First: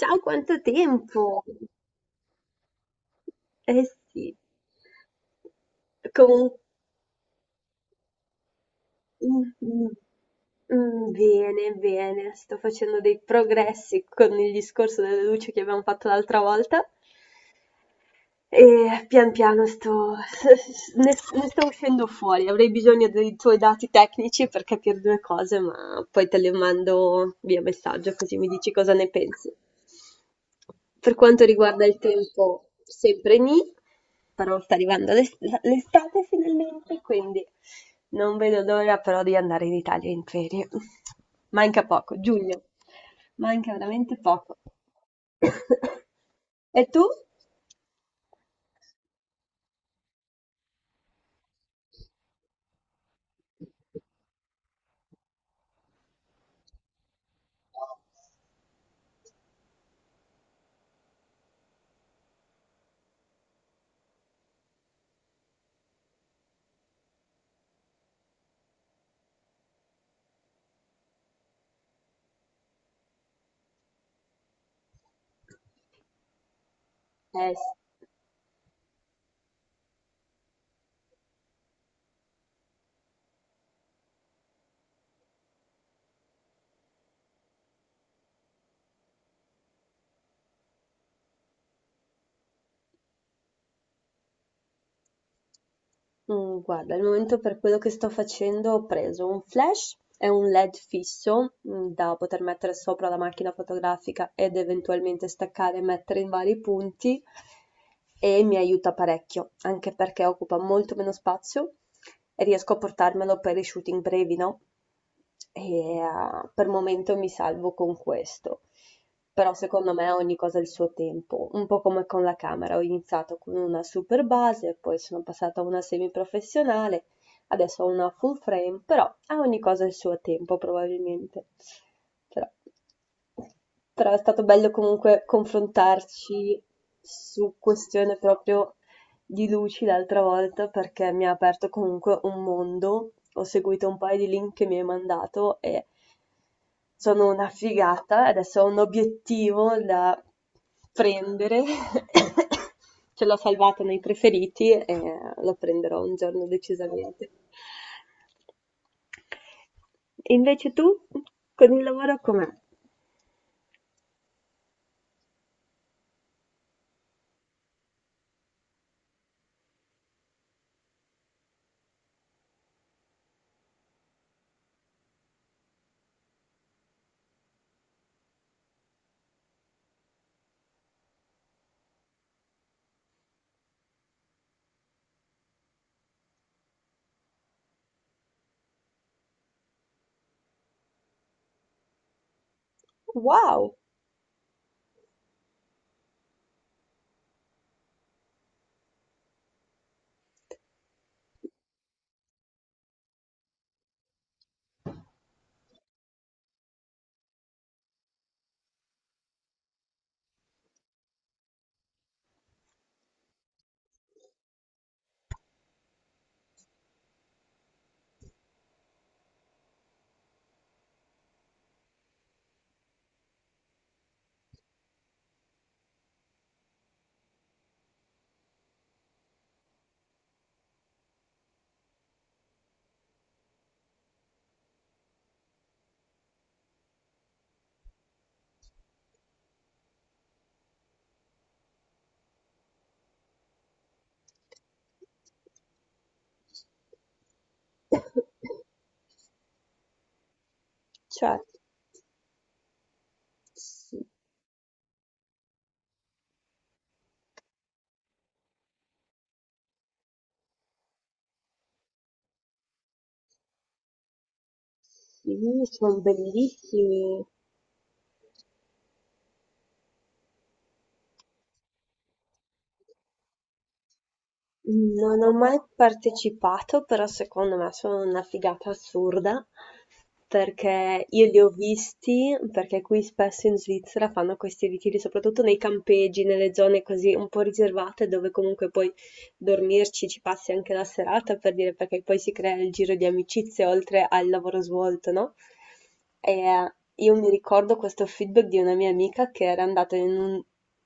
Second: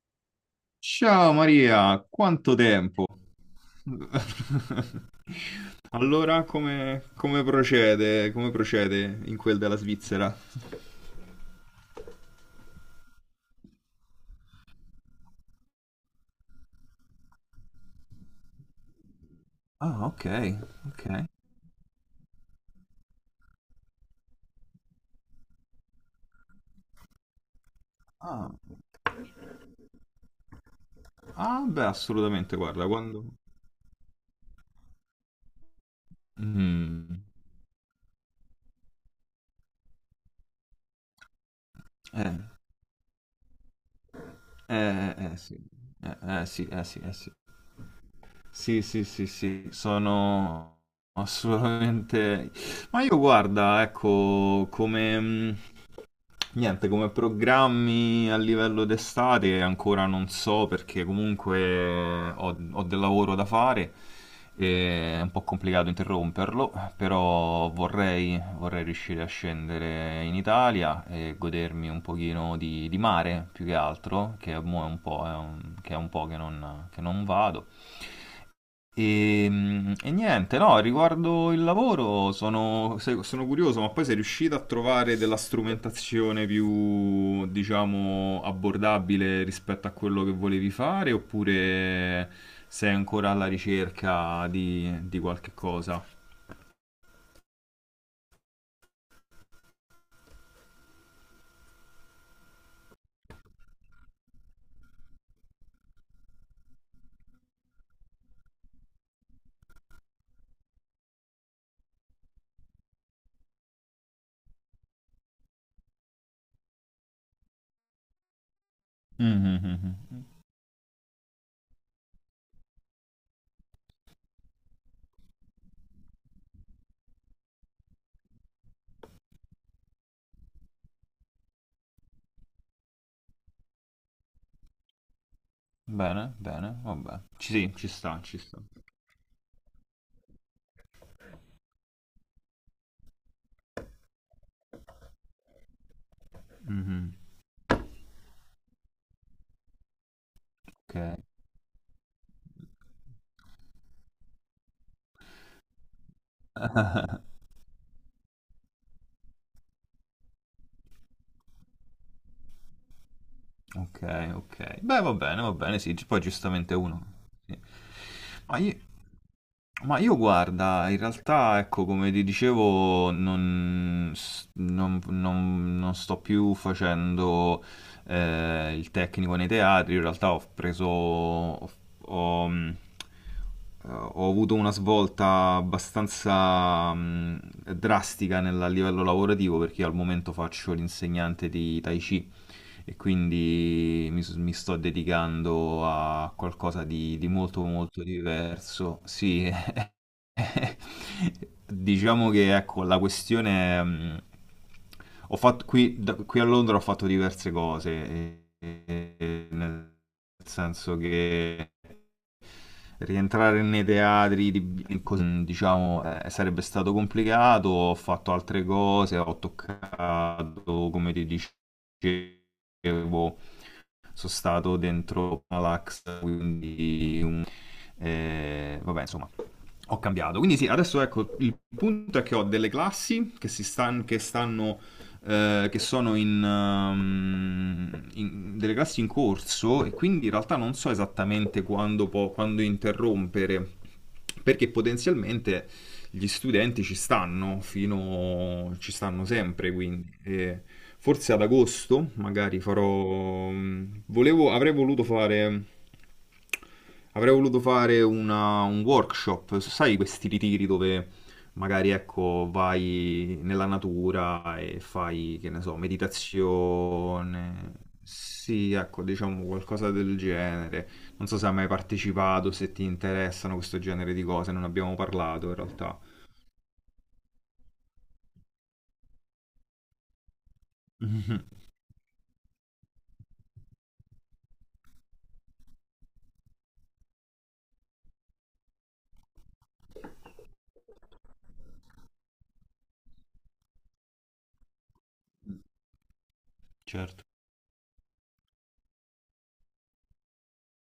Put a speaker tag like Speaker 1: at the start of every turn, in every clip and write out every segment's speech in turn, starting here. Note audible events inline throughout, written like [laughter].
Speaker 1: Ciao, quanto
Speaker 2: Ciao
Speaker 1: tempo!
Speaker 2: Maria, quanto tempo?
Speaker 1: Eh sì.
Speaker 2: [laughs] Allora,
Speaker 1: Comunque,
Speaker 2: come procede? Come procede in quel della Svizzera?
Speaker 1: bene, bene, sto facendo dei progressi con il discorso delle luci che abbiamo fatto l'altra volta. E pian piano sto,
Speaker 2: Ah, ok,
Speaker 1: [laughs]
Speaker 2: ok.
Speaker 1: ne sto uscendo fuori. Avrei bisogno dei tuoi dati tecnici per capire due cose, ma poi te le mando via messaggio così mi
Speaker 2: Ah,
Speaker 1: dici cosa ne pensi. Per quanto
Speaker 2: ah,
Speaker 1: riguarda
Speaker 2: beh,
Speaker 1: il
Speaker 2: assolutamente,
Speaker 1: tempo,
Speaker 2: guarda, quando.
Speaker 1: sempre nì, però sta arrivando l'estate finalmente,
Speaker 2: Mm.
Speaker 1: quindi non vedo l'ora però di andare in Italia in ferie. Manca poco,
Speaker 2: Eh,
Speaker 1: giugno, manca veramente poco.
Speaker 2: sì.
Speaker 1: [coughs]
Speaker 2: Sì,
Speaker 1: E tu?
Speaker 2: sì, sì. Sì, sì, sì, sì, sono assolutamente. Ma io guarda, ecco, niente, come programmi a livello d'estate ancora non so perché comunque ho del lavoro da fare e è un po' complicato interromperlo, però vorrei riuscire a scendere in Italia e godermi un pochino di mare più che altro, che mo è un po', che è un po' che non
Speaker 1: Eh,
Speaker 2: vado.
Speaker 1: s-
Speaker 2: E niente, no, riguardo il lavoro sono, se- sono curioso, ma poi sei riuscito a trovare della strumentazione più, diciamo, abbordabile rispetto a quello che volevi fare, oppure sei ancora alla ricerca di qualche cosa?
Speaker 1: guarda, al momento per quello che sto facendo ho preso un flash e un LED fisso da poter mettere sopra la macchina fotografica ed eventualmente staccare e mettere in vari punti e mi aiuta parecchio, anche perché occupa molto meno spazio e riesco a portarmelo per i shooting brevi, no? E per momento mi salvo con questo. Però
Speaker 2: Mhm, mhm,
Speaker 1: secondo me ogni
Speaker 2: mhm.
Speaker 1: cosa ha il suo tempo, un po' come con la camera. Ho iniziato con una super base, poi sono passata a una semiprofessionale, adesso ho una full frame, però a ogni cosa il suo tempo probabilmente. Però, però è stato bello comunque
Speaker 2: Bene,
Speaker 1: confrontarci
Speaker 2: bene, vabbè. Ci,
Speaker 1: su
Speaker 2: sì, ci
Speaker 1: questioni
Speaker 2: sta, ci sta.
Speaker 1: proprio di luci l'altra volta perché mi ha aperto comunque un mondo. Ho seguito un paio di link che mi hai mandato e
Speaker 2: Mhm,
Speaker 1: sono una figata. Adesso ho un obiettivo da
Speaker 2: ok.
Speaker 1: prendere. [coughs] Ce l'ho salvata nei preferiti e lo prenderò un giorno decisamente. E invece tu con il lavoro com'è?
Speaker 2: Ok, ok. Beh, va bene, sì, poi giustamente uno. Sì. Ma io, ma io guarda, in realtà, ecco, come ti dicevo, non, s- non- non- non sto più facendo il tecnico nei teatri. Io in realtà ho preso... ho- ho, ho avuto una svolta abbastanza drastica a livello lavorativo perché io al momento faccio l'insegnante di Tai Chi e
Speaker 1: Wow!
Speaker 2: quindi mi sto dedicando a qualcosa di molto molto diverso. Sì, diciamo che ecco, la questione. Ho fatto, qui, da- Qui a Londra ho fatto diverse cose, e- nel senso che rientrare nei teatri, diciamo, sarebbe stato complicato, ho fatto altre cose, ho toccato, come ti dicevo, sono stato dentro Malax, quindi vabbè, insomma, ho cambiato. Quindi sì, adesso ecco, il punto è che ho delle classi che stanno, che sono in delle classi in corso, e quindi in realtà non so esattamente quando interrompere, perché potenzialmente gli studenti
Speaker 1: [coughs]
Speaker 2: ci stanno sempre, quindi e forse
Speaker 1: Cioè,
Speaker 2: ad agosto magari
Speaker 1: sì,
Speaker 2: avrei voluto fare. Avrei voluto fare un workshop, sai questi ritiri dove magari ecco, vai nella natura e
Speaker 1: sì,
Speaker 2: fai, che ne so,
Speaker 1: sono bellissimi.
Speaker 2: meditazione. Sì, ecco, diciamo qualcosa del genere. Non so se hai mai partecipato, se ti interessano questo genere di cose, non abbiamo
Speaker 1: Non ho
Speaker 2: parlato in
Speaker 1: mai
Speaker 2: realtà. [laughs]
Speaker 1: partecipato, però secondo me sono una figata assurda, perché io li
Speaker 2: Mhm,
Speaker 1: ho visti, perché qui spesso in Svizzera fanno questi ritiri, soprattutto nei campeggi, nelle zone così un po' riservate, dove comunque poi dormirci ci passi anche la serata, per dire, perché poi si crea il giro di amicizie oltre al lavoro svolto, no? E io
Speaker 2: certo.
Speaker 1: mi ricordo questo feedback di una mia amica che era andata in un,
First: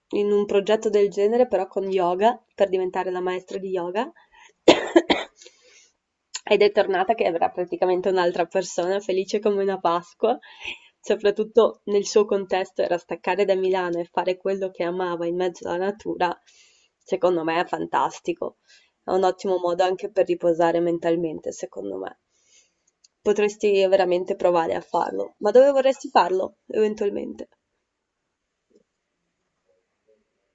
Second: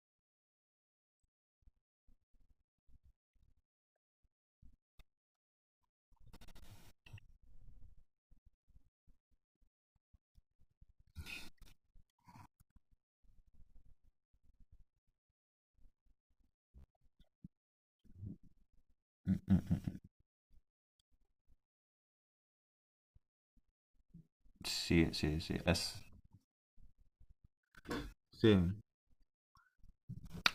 Speaker 1: in un progetto del genere, però con yoga, per diventare la maestra di yoga. [coughs] Ed è tornata che era praticamente un'altra persona, felice come una Pasqua, soprattutto nel suo contesto era staccare da Milano e fare quello che amava in mezzo alla natura, secondo me è fantastico. È un ottimo
Speaker 2: Mm,
Speaker 1: modo anche per riposare mentalmente, secondo me. Potresti veramente provare a
Speaker 2: sì,
Speaker 1: farlo.
Speaker 2: sì,
Speaker 1: Ma
Speaker 2: sì.
Speaker 1: dove vorresti farlo, eventualmente?
Speaker 2: Sì.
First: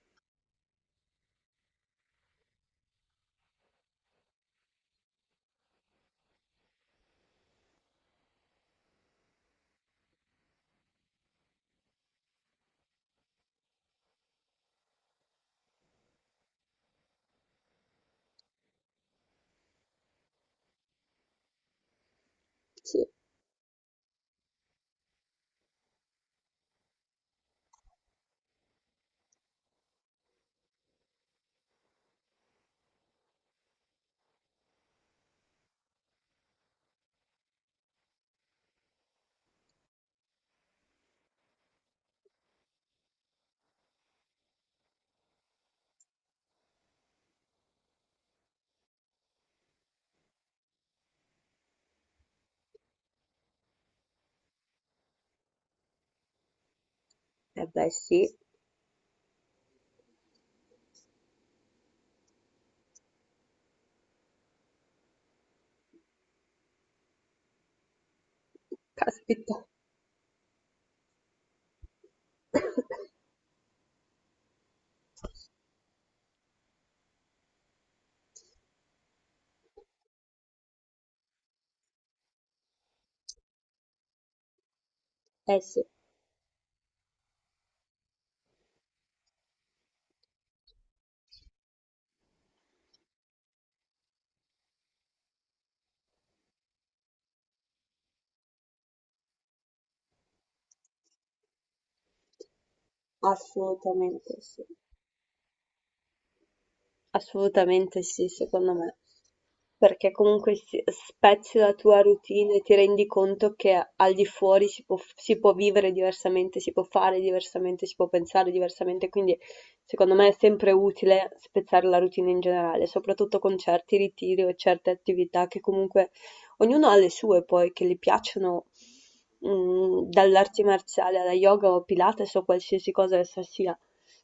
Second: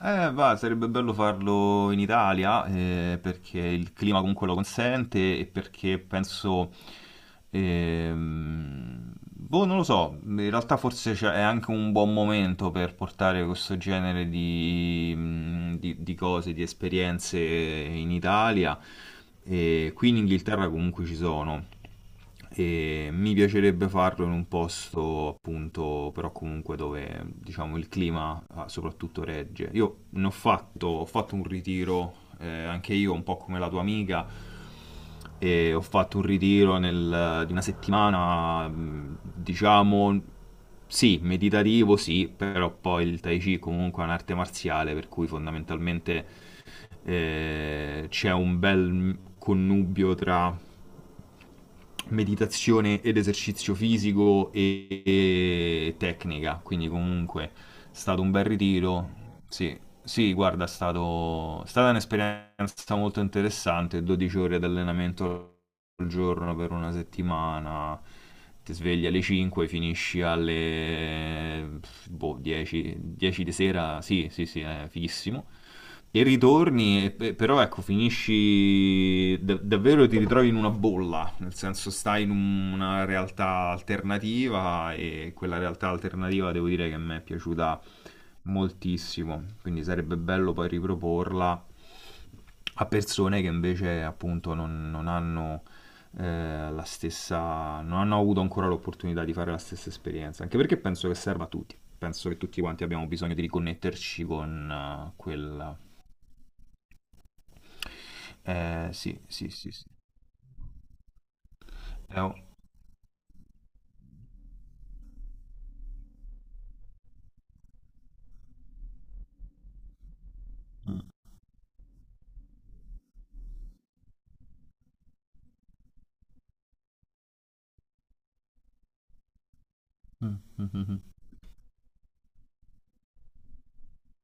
Speaker 2: Va, sarebbe bello farlo in Italia, perché il clima comunque lo consente e perché penso. Boh, non lo so, in realtà forse è anche un buon momento per portare questo genere di cose, di esperienze in Italia. E qui in Inghilterra comunque ci sono.
Speaker 1: Sì,
Speaker 2: E mi piacerebbe farlo in un posto appunto, però comunque dove diciamo il clima soprattutto regge. Io ho fatto un ritiro, anche io un po' come la tua amica, e ho fatto un ritiro di una settimana, diciamo, sì, meditativo, sì, però poi il Tai Chi comunque è un'arte marziale, per cui fondamentalmente c'è un bel connubio tra meditazione ed esercizio fisico e tecnica, quindi comunque è
Speaker 1: eh beh sì,
Speaker 2: stato un bel ritiro. Sì, sì, guarda, è stata un'esperienza molto interessante, 12 ore di allenamento al giorno per una settimana, ti svegli alle
Speaker 1: caspita,
Speaker 2: 5, finisci alle boh, 10, 10 di sera, sì, sì, sì, è fighissimo e ritorni, però ecco, finisci davvero ti ritrovi in una bolla, nel senso stai in una realtà alternativa, e quella
Speaker 1: eh sì,
Speaker 2: realtà alternativa devo dire che a me è piaciuta moltissimo, quindi sarebbe bello poi riproporla a persone che invece appunto non hanno la stessa, non hanno avuto ancora l'opportunità di fare la stessa esperienza, anche perché penso che serva a tutti. Penso che tutti quanti abbiamo bisogno di riconnetterci
Speaker 1: assolutamente sì.
Speaker 2: con quel,
Speaker 1: Assolutamente sì, secondo me,
Speaker 2: sì, sì, sì, sì.
Speaker 1: perché comunque spezzi la tua
Speaker 2: È un-
Speaker 1: routine e ti rendi conto che al di fuori si può vivere diversamente, si può fare diversamente, si può pensare diversamente, quindi secondo me è sempre utile spezzare la routine in generale, soprattutto con certi ritiri o certe attività che comunque ognuno ha le sue poi che gli piacciono, mhmm, dalle
Speaker 2: Mm,
Speaker 1: arti
Speaker 2: mm, mm, mm.
Speaker 1: marziali alla yoga o Pilates o qualsiasi cosa essa sia.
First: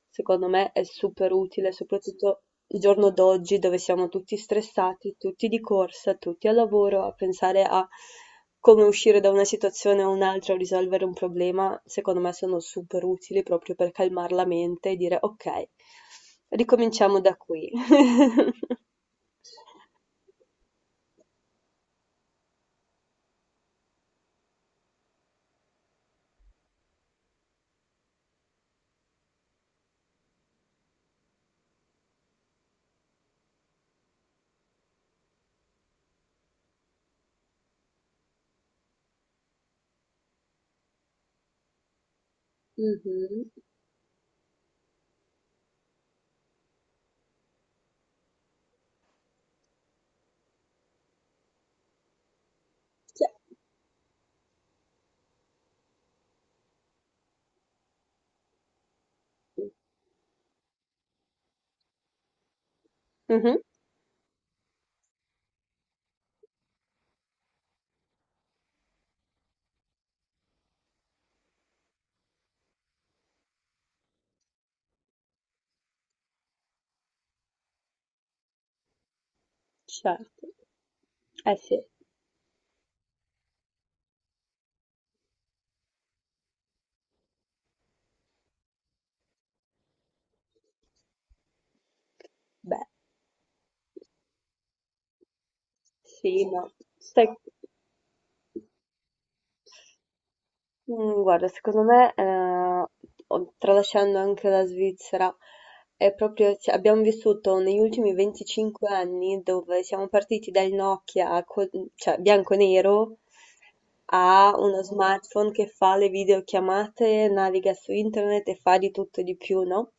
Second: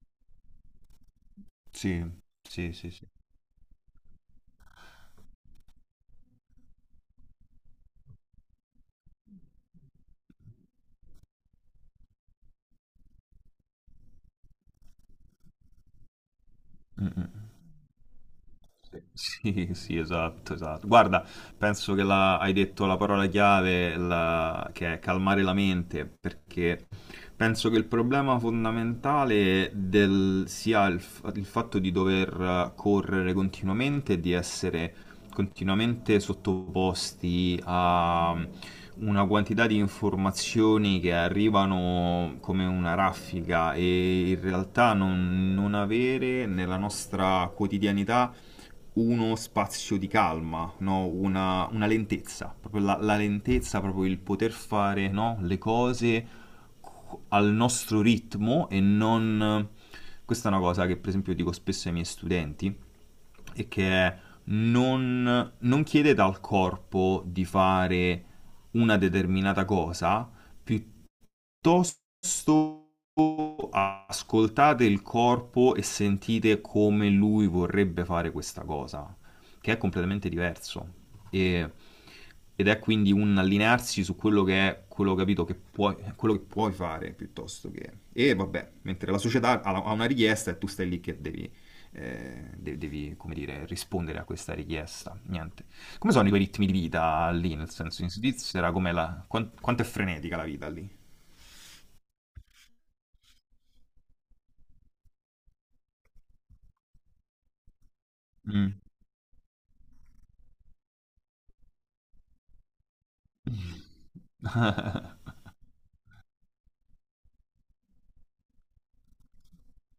Speaker 1: Secondo me è super utile,
Speaker 2: Sì,
Speaker 1: soprattutto
Speaker 2: sì,
Speaker 1: il
Speaker 2: sì, sì.
Speaker 1: giorno d'oggi dove siamo tutti stressati, tutti di corsa, tutti al lavoro, a pensare a come uscire da una situazione o un'altra o risolvere un problema, secondo me sono super utili proprio per calmar la mente e dire: "Okay,
Speaker 2: Mm,
Speaker 1: ricominciamo
Speaker 2: mm.
Speaker 1: da qui". [laughs]
Speaker 2: Sì, sì, esatto, esatto. Guarda, penso che hai detto la parola chiave, che è calmare la mente, perché penso che il problema fondamentale sia il fatto di dover correre continuamente e di essere continuamente sottoposti a una quantità di informazioni che arrivano come una
Speaker 1: Mh-mh.
Speaker 2: raffica, e in realtà non avere nella nostra quotidianità uno spazio di calma, no? Una lentezza, proprio la
Speaker 1: Ce
Speaker 2: lentezza, proprio il poter fare, no, le cose al nostro ritmo e non. Questa è una cosa che per esempio dico spesso ai miei studenti,
Speaker 1: Mh-mh,
Speaker 2: e che è non chiedete al corpo di fare una determinata cosa, piuttosto piuttosto ascoltate il corpo e sentite come lui vorrebbe fare questa cosa, che è completamente
Speaker 1: certo.
Speaker 2: diverso.
Speaker 1: Eh
Speaker 2: E-
Speaker 1: sì,
Speaker 2: Ed è quindi un allinearsi su quello che è, quello capito che puoi, quello che puoi fare piuttosto che. E vabbè, mentre la società ha una richiesta e tu stai lì che devi, eh, de-
Speaker 1: beh,
Speaker 2: devi come dire, rispondere a questa richiesta. Niente. Come sono i tuoi
Speaker 1: sì,
Speaker 2: ritmi
Speaker 1: no.
Speaker 2: di vita
Speaker 1: Sai,
Speaker 2: lì, nel senso in Svizzera, com'è quanto è frenetica la vita lì?
Speaker 1: Mhmm, guarda secondo me, o tralasciando anche la Svizzera, è proprio cioè abbiamo vissuto negli ultimi
Speaker 2: Mh.
Speaker 1: 25 anni dove siamo partiti dal Nokia co cioè bianco e nero, a uno
Speaker 2: Mh-mh-mh-mh.
Speaker 1: smartphone che fa le videochiamate, naviga su internet e fa di tutto e di più, no,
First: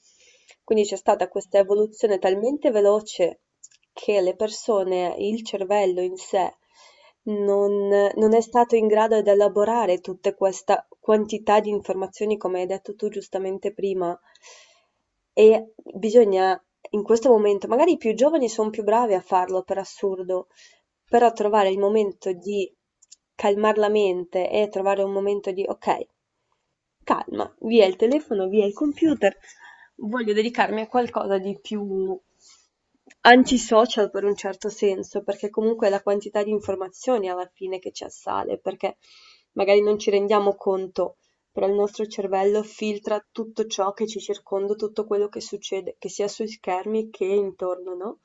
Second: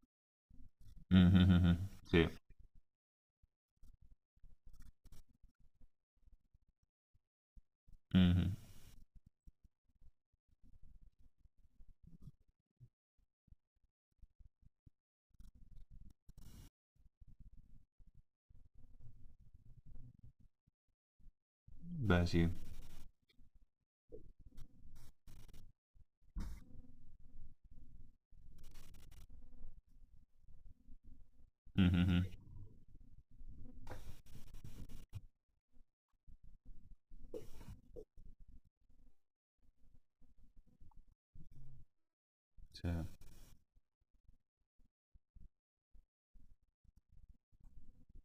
Speaker 1: quindi c'è stata questa
Speaker 2: [laughs]
Speaker 1: evoluzione
Speaker 2: Sì.
Speaker 1: talmente veloce che le persone, il cervello in sé non è
Speaker 2: Mh-mh.
Speaker 1: stato in grado di elaborare tutta questa quantità di informazioni, come hai detto tu giustamente prima. E bisogna, in questo momento, magari i più giovani sono più bravi a farlo per assurdo, però trovare il
Speaker 2: Beh
Speaker 1: momento
Speaker 2: sì.
Speaker 1: di calmar la mente e trovare un momento di ok, calma, via il telefono, via il computer, voglio dedicarmi a qualcosa di più
Speaker 2: Mh-mh-mh.
Speaker 1: antisocial per un certo senso, perché comunque è la quantità di informazioni alla fine che ci assale, perché magari non ci rendiamo conto però il nostro cervello
Speaker 2: Sì.
Speaker 1: filtra tutto ciò che ci circonda, tutto quello che succede, che sia sui schermi che intorno, no?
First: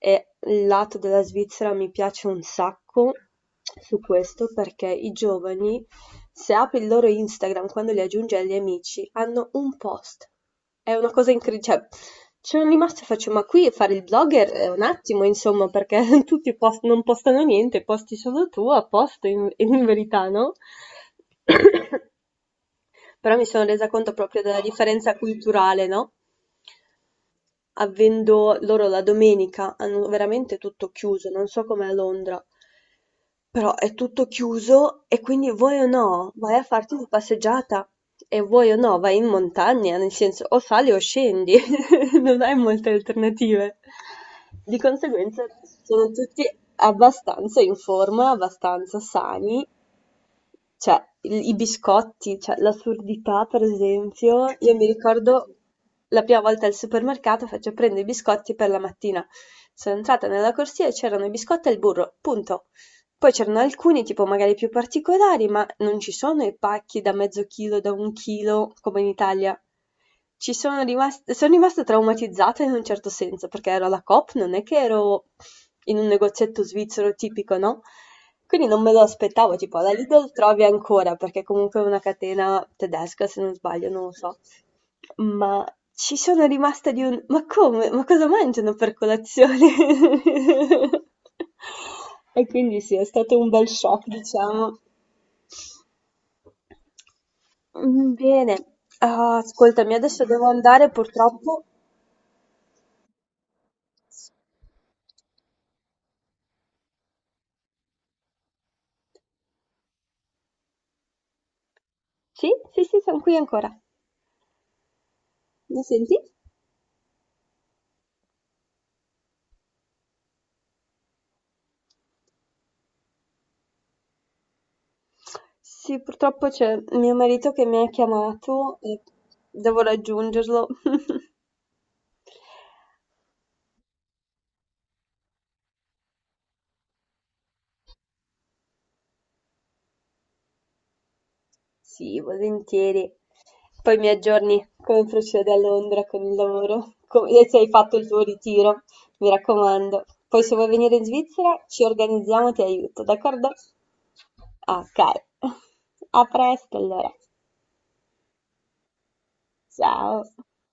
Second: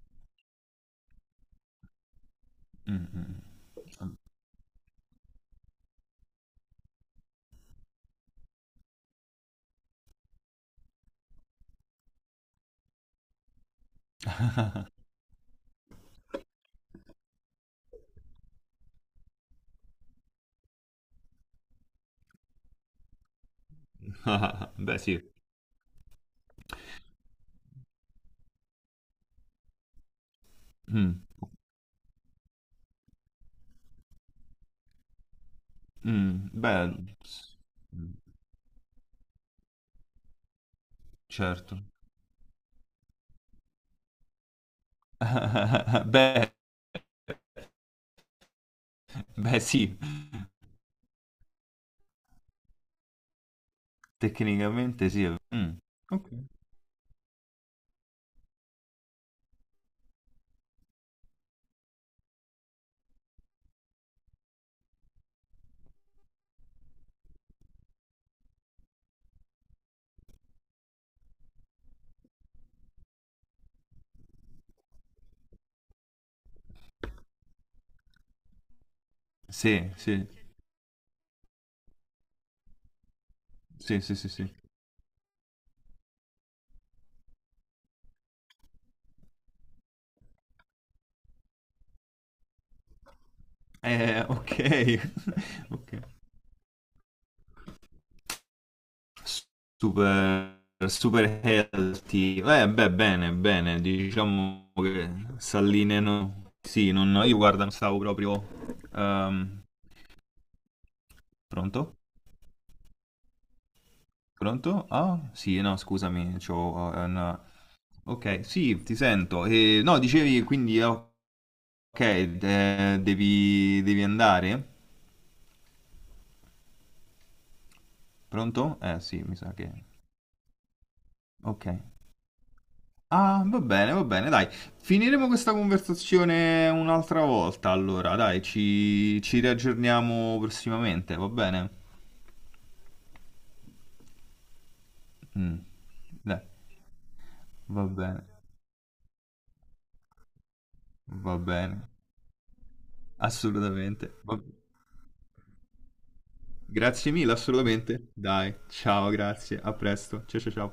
Speaker 1: E il lato della Svizzera mi piace un sacco
Speaker 2: Mh-mh.
Speaker 1: su questo perché i giovani, se apri il loro Instagram quando li aggiungi agli amici, hanno un post. È una cosa incredibile. Cioè, ci sono rimasta e faccio, ma qui fare il blogger è un attimo, insomma, perché [laughs] tutti non postano niente, posti solo tu a posto in verità, no? [clears throat] Però mi sono resa conto proprio della
Speaker 2: [laughs] Beh
Speaker 1: differenza
Speaker 2: sì.
Speaker 1: culturale, no? Avendo loro la domenica hanno veramente tutto
Speaker 2: Mh.
Speaker 1: chiuso, non so com'è a Londra, però è tutto chiuso e quindi vuoi o no
Speaker 2: Mh.
Speaker 1: vai a
Speaker 2: Beh,
Speaker 1: farti una
Speaker 2: s
Speaker 1: passeggiata
Speaker 2: mh,
Speaker 1: e vuoi o no vai in montagna, nel senso o sali o scendi,
Speaker 2: certo.
Speaker 1: [laughs] non hai molte alternative. Di conseguenza
Speaker 2: [laughs]
Speaker 1: sono tutti
Speaker 2: Beh,
Speaker 1: abbastanza in forma, abbastanza
Speaker 2: beh
Speaker 1: sani,
Speaker 2: sì,
Speaker 1: cioè, i biscotti, cioè l'assurdità, per esempio, io mi
Speaker 2: tecnicamente sì.
Speaker 1: ricordo
Speaker 2: Mh.
Speaker 1: la prima
Speaker 2: Okay.
Speaker 1: volta al supermercato faccio prendo i biscotti per la mattina. Sono entrata nella corsia e c'erano i biscotti e il burro, punto. Poi c'erano alcuni, tipo magari più particolari, ma non ci sono i pacchi da mezzo chilo, da un chilo, come in Italia. Ci sono rimasta traumatizzata in un certo senso, perché ero alla Coop, non è che ero in un negozietto svizzero tipico, no? Quindi non me lo aspettavo, tipo alla
Speaker 2: Sì, sì.
Speaker 1: Lidl trovi ancora, perché comunque è una catena tedesca, se non sbaglio,
Speaker 2: Sì,
Speaker 1: non lo
Speaker 2: sì, sì,
Speaker 1: so.
Speaker 2: sì.
Speaker 1: Ma ci sono rimasta di un: "Ma come? Ma cosa mangiano per colazione?" [laughs] E quindi sì, è stato un bel shock, diciamo.
Speaker 2: Okay. [laughs] Okay.
Speaker 1: Mhmm, bene. Ah, ascoltami, adesso devo
Speaker 2: Super,
Speaker 1: andare
Speaker 2: super
Speaker 1: purtroppo.
Speaker 2: healthy. Beh, bene, bene. Diciamo che s'allineano. Sì, non, io guarda, non stavo proprio. ehm, Pronto?
Speaker 1: Sì, sì, sì, son qui ancora.
Speaker 2: Pronto? Ah, sì, no,
Speaker 1: Mi senti?
Speaker 2: scusami, c'ho, una. Ok, sì, ti sento. E, no, dicevi quindi, ok, devi andare?
Speaker 1: Sì, purtroppo c'è mio marito che mi ha
Speaker 2: Pronto?
Speaker 1: chiamato e
Speaker 2: Sì, mi sa che.
Speaker 1: devo raggiungerlo. [laughs]
Speaker 2: Ok. Ah, va bene, dai. Finiremo questa conversazione un'altra volta, allora, dai, ci riaggiorniamo prossimamente, va bene?
Speaker 1: Sì, volentieri. Poi mi aggiorni come procede a
Speaker 2: Mm,
Speaker 1: Londra con il
Speaker 2: dai,
Speaker 1: lavoro, e se hai
Speaker 2: va
Speaker 1: fatto il tuo
Speaker 2: bene,
Speaker 1: ritiro, mi raccomando. Poi se vuoi venire in
Speaker 2: va
Speaker 1: Svizzera
Speaker 2: bene,
Speaker 1: ci organizziamo, ti aiuto, d'accordo?
Speaker 2: assolutamente.
Speaker 1: Ok, [laughs] a presto
Speaker 2: Grazie
Speaker 1: allora.
Speaker 2: mille, assolutamente. Dai, ciao, grazie, a presto,
Speaker 1: Ciao.
Speaker 2: ciao ciao ciao.